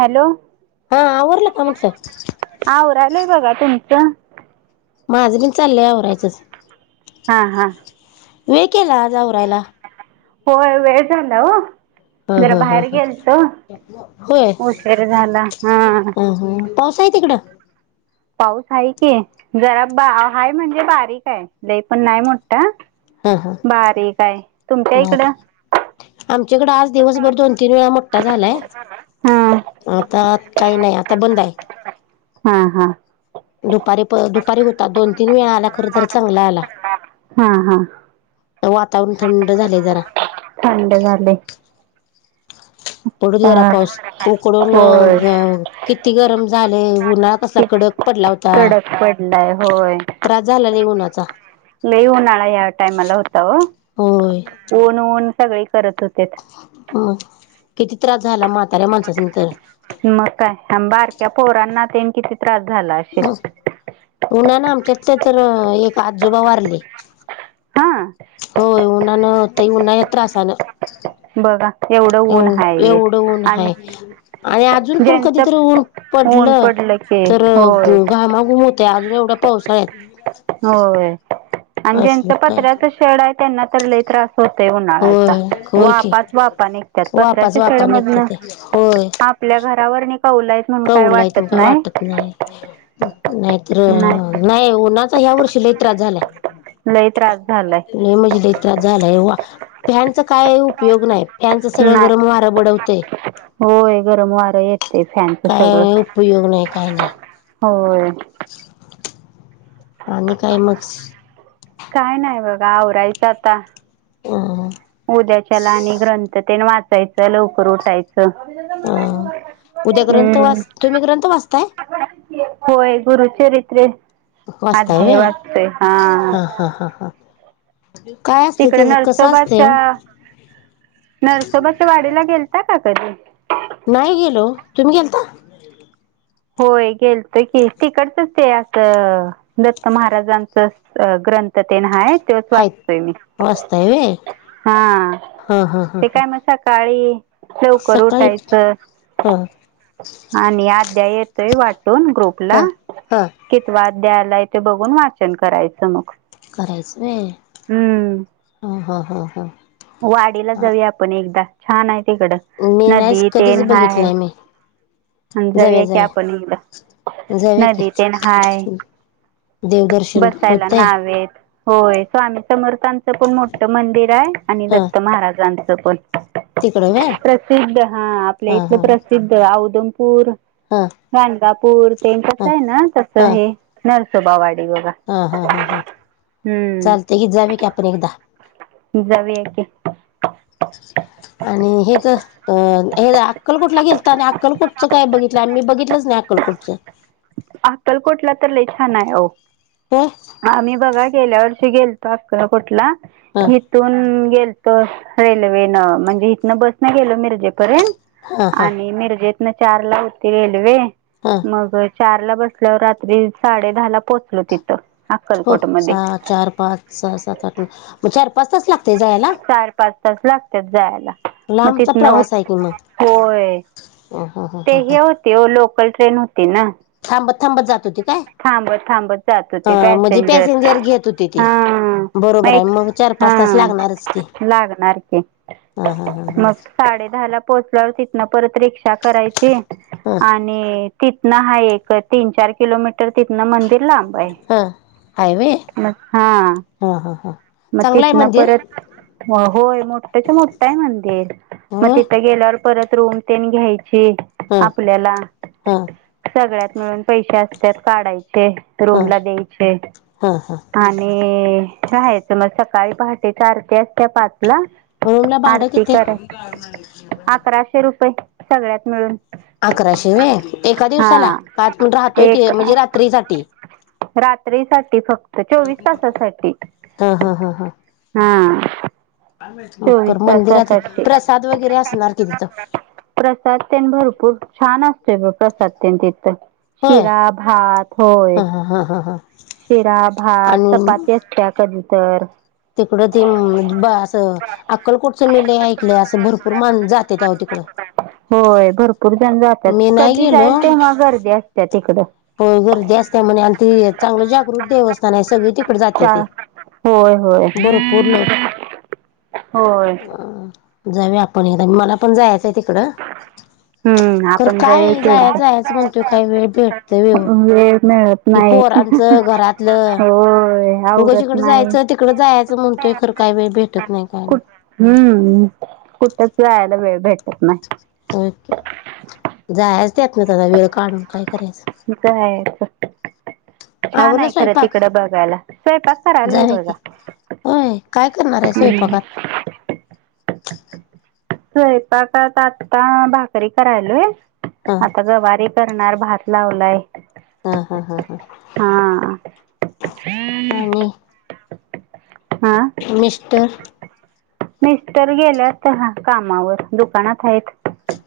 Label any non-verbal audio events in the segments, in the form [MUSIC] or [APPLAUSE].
Hello हा आवरलं का म्हटलं आवरालोय बघा तुमचं माझं पण चाललंय आवरायच हां हां वेळ केला आज आवरायला होय वेळ झाला हो. हा जरा हा हा बाहेर हा. गेलतो होय उशीर झाला ह. हा पाऊस आहे तिकडं? पाऊस हाय की जरा बा हाय म्हणजे बारीक आहे लई पण नाही मोठा. हा हा बारीक आहे, तुमच्या बर इकडं? आमच्याकडं आज दिवसभर दोन तीन वेळा मोठ्ठा झालाय. हा आता काय नाही आता बंद हाय. हा हा. दुपारी प दुपारी होता दोन तीन वेळा आला खर तर चांगला आला. हा हा वातावरण थंड झालय जरा. थंड झालय. पडूदे जरा हा पाऊस उकडून होय घ किती गरम झालंय उन्हाळा कसला कडक पडला होता कडक पडलाय होय त्रास झाला नाही उन्हाचा. लई उन्हाळा या टायमाला होता ओ होय ऊन ऊन सगळे करत होते. मग किती त्रास झाला म्हाताऱ्या माणसासनी तरं. मग काय बारक्या पोरांना तेन किती त्रास झाला अशील. उन्हान आमच्यातल तर एक आजोबा वारले. हा. हो उन्हानं होत उन्हाच्या त्रासान. बघा एवढं ऊन एव हाय एवढं ऊन आणि आहे आणि अजून पण कधीतरी ज्यांचं ऊन ऊन पडलं की तर होय घामाघूम होत अजून एवढ्या पावसाळ्यात. होय आणि ज्यांच असल काय पत्र्याच शेड हाय त्यांना तर लय त्रास होतय उन्हाळ्याचा. होय होय की वाफाच वाफा निघतात वापाच पतऱ्याच्या वापा निघते शेडमधन ते आपल्या घरावरनीं कौल आहेत कौल आहेत मगं काय वाटत नाही. नाहीतर नाही उन्हाचा ह्या वर्षी लय त्रास झालाय. लय त्रास झालाय. लय म्हणजे लय त्रास झालाय वा फॅनचा काय उपयोग नाही. फॅनचं सगळं गरम वारं नाही बडवतय होय गरम वारं येत येतय फॅनच सगळं काय उपयोग नाही काय नाही होय. [INAUDIBLE] आणि काय मग? काय नाही बघा आवरायचं आता. हम्म हम्म. उद्याच्याला आणि ग्रंथ तेन वाचायचं लवकर उठायचं. अ उद्या ग्रंथ हम्म वाच तुम्ही ग्रंथ वाचताय? होय गुरुचरित्र अध्याय वाचतोय हा. हां हां हां. तिकड असते नरसोबाच्या ओ नरसोबाच्या वाडीला गेलता का कधी? नाही गेलो ओ तुम्ही गेलता? होय गेलतो की तिकडचच ते असं दत्त महाराजांच ग्रंथ तेन हायत तोयचं वाचतोय मी हायत वाचताय व्हय हा हा हा हा ते हा काय मगं स काळी लवकर सकाळी उठायचं हा आणि अध्याय येतोय वाटून ग्रुपला हा हा कितवा अध्याय आलाय ते बघून वाचन करायचं मग. करायचं व्हय हम्म. हा हा हा हा. वाडीला जाऊया आपण एकदा, छान आहे तिकडं, मी नाहीच नदी कधीच तेन हाय. बघितलंय मी अन् जाऊया की आपण एकदा जाऊया की नदी तेन हाय. देवदर्शन पण बसायला होतंय नावेत. होय स्वामी समर्थांचं पण मोठं मंदिर आय आणि हा दत्त महाराजांच पण. तिकडं व्हय प्रसिद्ध हा आपल्या हा इथलं प्रसिद्ध ओदौमपूर हां. गांगापूर तेें कस हाय ना तसं हे नरसोबावाडी बघा. हा हा हा हा हम्म चालतंय की जावया की आपण एकदा. जावया की. आणि हेच अ हे अक्कोटला गेलता आणि अक्लकोटचं काय बघितलं आम्ही बघितलंच नाय अक्कलकोटचं. अक्कलकोटला तर लय छान आय आवो. हो. आम्ही बघा गेल्या वर्षी गेलतो अक्कलकोटला हां हितून गेल रेल्वेन म्हणजे इथनं बसन गेल मिर्जेपर्यंत हां हां आणि मिर्जेत चार ला होती रेल्वे हां. मग चार ला बसल्यावर रात्री साडे दहा ला पोहोचल तिथं. हो अक्कलकोटमध्ये सहा, चार, पाच, सहा, सात, आठ मग चार पाच तास लागतय जायाला? चार पाच तास लागत्यात जायाला मग लांबचा तिथन ऊ होय. हम् हम् हम्. ते हे होते ओ लोकल ट्रेन होती ना. थांबत थांबत जात होती काय? थांबत थांबत जात अ होती म्हणजे पॅसेंजर घेत हुती ती हां बरोबर आय एक मग चार पाच तास हां लागणारच की लागणार की ह ह ह ह. मग साडे दहाला पोहोचल्यावर तिथनं परत रिक्षा करायची. हा आणि ति थन हाय एक तीन, चार किलोमीटर तिथंन मंदिर लांब आय हा हाय व्हय म हा. हा हा हां. म तिथन परत म होय. मोठ च्या मोठं आय मंदिर म होय तिथं गेल्यावर परत रूम तेन घ्यायची. हा आपल्याला हा सगळ्यात मिळून पैशे असत्यात काढायचे. हा रूम ला द्यायचे हा हा आणि राहा तर म सकाळी पहाटे ची आरती अस्तिया पाच ला. रूमला भाडं आरती किती कराय अकराशे रुपये सगळ्यात मिळून. अकराशे वे एका दिवसाला हा का आतून राहतोय ते म्हणजे रात्री साठी? रात्री साठी फक्त चोवीस तासासाठी. हा हा हा हा. हा. चोवीस कर मंदिरात तासासाठी प्रसाद वगैरे असणार कि तिथं? प्रसाद तेन भरपूर छान असतोय प्रसाद तेन तिथं होय शिरा, भात होय हा हा हा हा हा. शिरा, भात, आणि चपाती असत्या कधी तर. तिकडं ते ब असं अक्कलकोटचं मी लय ऐकलंय असं भरपूर मान जात्याती आव तिकडं. होय भरपूर जण जात्यात. मी नाही कधी जायल तेव्हा गर्दी अस त्या तिकडं. हो गर्दी असत्या म्हणे आणि ते चांगल जागृत देवस्थान आहे सगळी तिक कड चा जात्याती, होय होय भरपूर लोक होय अ जाऊ आपण याला मला पण जायाच आहे तिकड. हम्म खरं आपण जर काय, एक जायाच जायाच म्हणतोय एकदा काय वेळ भेटतोय व्हय ओ. वेळ मिळत ही नाही, पोरांचं घरातलं हो उगच इकड जायच, तिकड जायाच म्हणतोय खर काय वेळ भेटत नाही काय नाय. कुठ हम्म, कुठच जायाला वेळ भेटत नाय. होय की, जायाच त्यातनच आता वेळ काढून काय करायचं. मग काय [INAUDIBLE] छान आवरला आहे खरं स्वयंपाक? तिकड बघायला, स्वयंपाक करालोय जाऊया की बघा. होय, काय करणार आहे हम्म. स्वयंपाकात? स्वयंपाकात आता भाकरी करायलोय. हा आता गवारी करणार, भात लावलाय. हा हा हा हा. हा आणि हा मिस्टर मिस्टर गेल्यात हा कामावर दुकानात हायेत.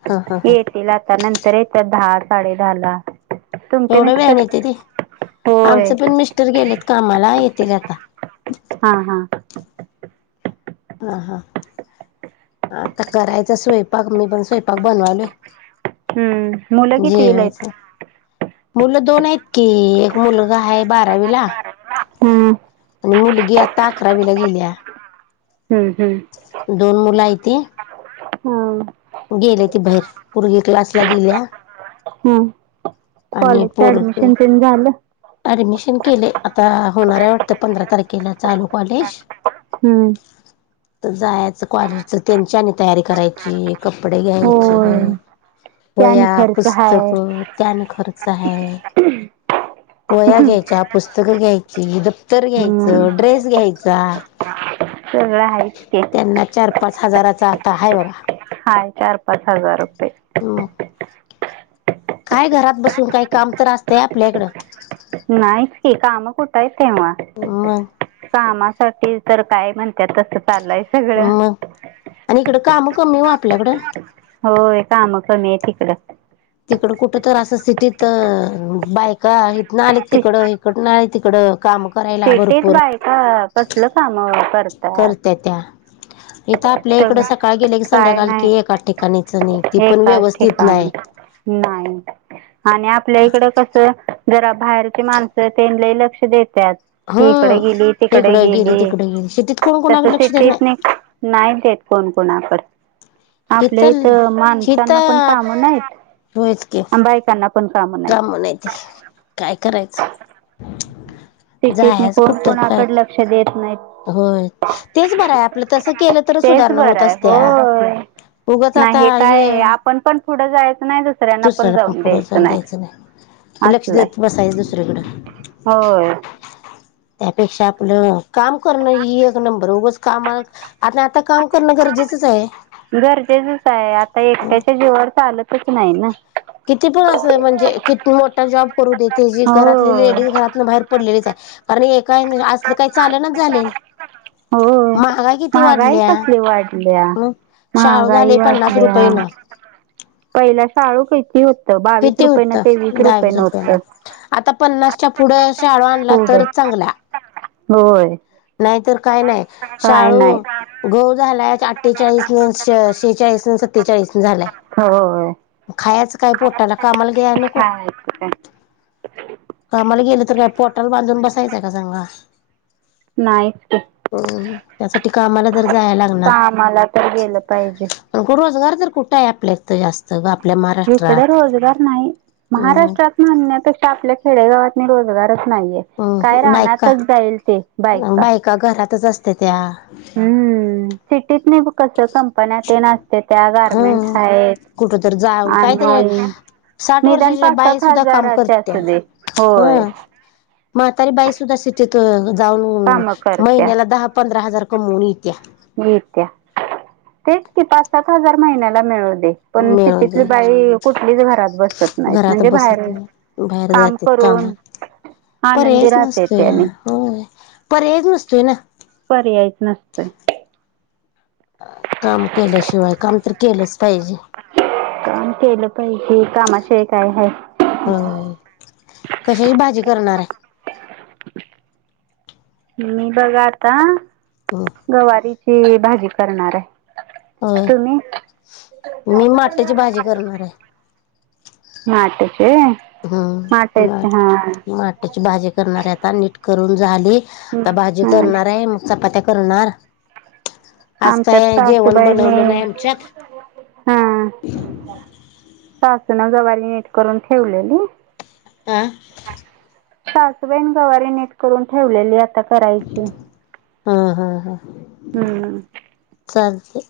हा हा हा. तीला आता नंतर येत्यात दहा साडे दहा ला. एवढया वेळाने येत्याती, होय आमचं पण मिस्टर गेलेत कामाला येतील आता. हा हा. हा हा, आता करायचा स्वयंपाक मी पण स्वयंपाक बनवालोय. हम्म मुलं कितवीला आहेत जेवायचा, मुलं दोन हायत. की, एक मुलगा हाय बारावीला हम्म आणि मुलगी आता अकरावीला गिल्या. हम्म हम्म. दोन मुलं हायती. हाव गेलेती बाहेर, पोरगी क्लासला गिल्या. हम्म, कॉलेजच पोर ऍडमिशन तेन झालं? ऍडमिशन केलय, आता होणार आहे वाटतं पंधरा तारखेला चालू कॉलेज. हम्म आता जायाच कॉलेजच त्यांची आणि तयारी करायची, कपडे घ्यायची. होय [INAUDIBLE] ते आणि वह्या, खर्च हाय पुस्तकं ते आणि खर्च हाय. व्ह्या हम्म घायच्या, पुस्तकं घ्यायची, दप्तर घ्यायच, ड्रेस घ्यायचा. सगळं आहेच की. त्यांना चार-पाच हजाराचा आता आहे बघा. हाय, चार पाच हजार रुपये. म काय घरात बसून काय काम तर असतंय आपल्याकडं. नाहीच की. काम कुठं आहेत तेव्हा? मग कामासाठी तर काय म्हणतात तसं चाललय. अं. आणि इकडं काम कमीए ओ आपल्याकडं. होय. काम कमी ए तिकड. तिकड कुठ तर असं सिटीत बायका आहेत ना? आणिक तिकड- नाही तिकडं काम. करायला भरपूर [UNINTELLIGIBLE] का कसलं कामावर? करत्या त्या. इथ आप- -पल्या सग इकड सकाळ गेले की काय संध्याकाल नाही कि एका ठिकाणीच नि ती पण एकाच व्यवस्थित नाही. ठिकाणी नाही. आणि आपल्या इकड कस जरा बाहेरची माणसं त्यांलाही लक्ष देत्यात. हा तू इकडे कडे गेली. तिकडे इकडं गेली. तिकडे शेतीत कोण तस कोणाकडे लक्ष देत सिटीत नाही- नाही देत कोण कोणाकडं. आपल्या हिथल इथ हित माणसांना पण काम नाहीत. होयच की आन बायकांना - [UNINTELLIGIBLE] ते काय करायचं? सिटीत जायचं कोण कुठ तर काय कोणाकड लक्ष देत नाहीत. होय. तेच बरंय. आपलं तसं केलं तर तेच सुधारणा बरं होत आहे असत्या. होय उगाच नाही आता काय हे आहे, आपण पण पुढं जायचं नाही दुसऱ्यांना दुसऱ्याला पण जाऊन पुढे जाऊन द्यायचं नाही. लक्ष असलं देत आहे बसायचं दुसरीकड. होय. त्यापेक्षा आपलं काम करणं ही एक नंबर उगच कामा- आणि आता काम करणं गरजेचंच आहे. गरजेचच आहे. आता एकट्याच्या जीवावर चालतच नाही ना? किती पण अस म्हणजे किती मोठा जॉब करू दे ते जी घरातली हो लेडीज राह - कुणावर पडलेलेच आहे. कारण ए का [UNINTELLIGIBLE] असलं काही चाल ना झालय. हो. महागाई किती महागाई वाढल्या कसली वाढलिया. हं हां. शाळू झाले [UNINTELLIGIBLE] पन्नास वाटले रुपयेनं पहिला शाळू किती होतं? बावीस किती रुपये नि होतं तेवीस दहा रुपये वीस न रुपयानं होतं. आता पन्नासच्या पुढं शाळू आणला फूड तरच चांगला. होय नाहीतर काय नाही. काय नाही शाळू- गहू झालाअठ्ठेचाळीस न शेहेचाळीस न सत्तेचाळीस न झाला. होय खायाचं काय खायचं पोटाला? कामाल [UNINTELLIGIBLE] नको? काय कामाला गेलं तर काय पोटाला बांधून बसायचं का सांगा. नाहीच की. हो. म त्यासाठी कामाला जर जाया लागणार. कामाला तर गेलं पाहिजे अग, रोजगार तर कुठं आहे आपल्यात जास्त ग? आपल्या इकडे महाराष्ट्रात. रोजगार नाही. हम्म महाराष्ट्रात म्हणण्यापेक्षा आपल्या खेडेगावात रोजगारच नाहीये. काय हम्म बायका रानातच जाईल ते. बायका घरातच असतेत्या. हम्म. सि्टीत नाही- कस कंपन्यातेन असतेत्या. गारमेंट हम्म. आहेत कुठ तर जाऊन काय तर आणि- साठ निदान वर्षाची पाच बाई सात सुद्धा काम हजाराची करत्या असू दे. होय. हं. म्हातारी बाई सुद्धा सिटीत जाऊन काम करत्या महिन्याला दहा पंधरा हजार कमवून येतिया. मिळत्या. तेच की पाच सात हजार महिन्याला मिळू दे. पण मिळू सिटीतली दे बाई कुठलीच घरात बसत नाही. म्हणजे बाहेर काम- खूप करून कामात आनंदी पर्यायच राहते नसतोया त्याने होय, पर्यायच नसतोय ना. पर्यायच नसतंय. काम केल्याशिवाय काम तर केलंच पाहिजे. काम केलं पाहिजे, कामाशिवाय काय हाय. होय कशाची भाजी करणार आहे? मी बघा आता, हो... गवारीची भाजी करणार आहे. होय तुम्ही मी माटची भाजी करणार हाय. माटची व्हयं. हा माठ, माट. त्याची भाजी करणार आहे आता, नीट करून झाली, आता भाजी हं. करणार आहे, मग चपात्या करणार. आज आमच्यात काय जेवण सासुबाईनी. बनवलं नाही आमच्यात हां. सासूूनं गवारी नीट करून ठेवलेली, आं... सासूबाईनं गवारी नीट करून ठेवलेली, आता करायची. हा. हा. हा. हूं.... चालतंय.......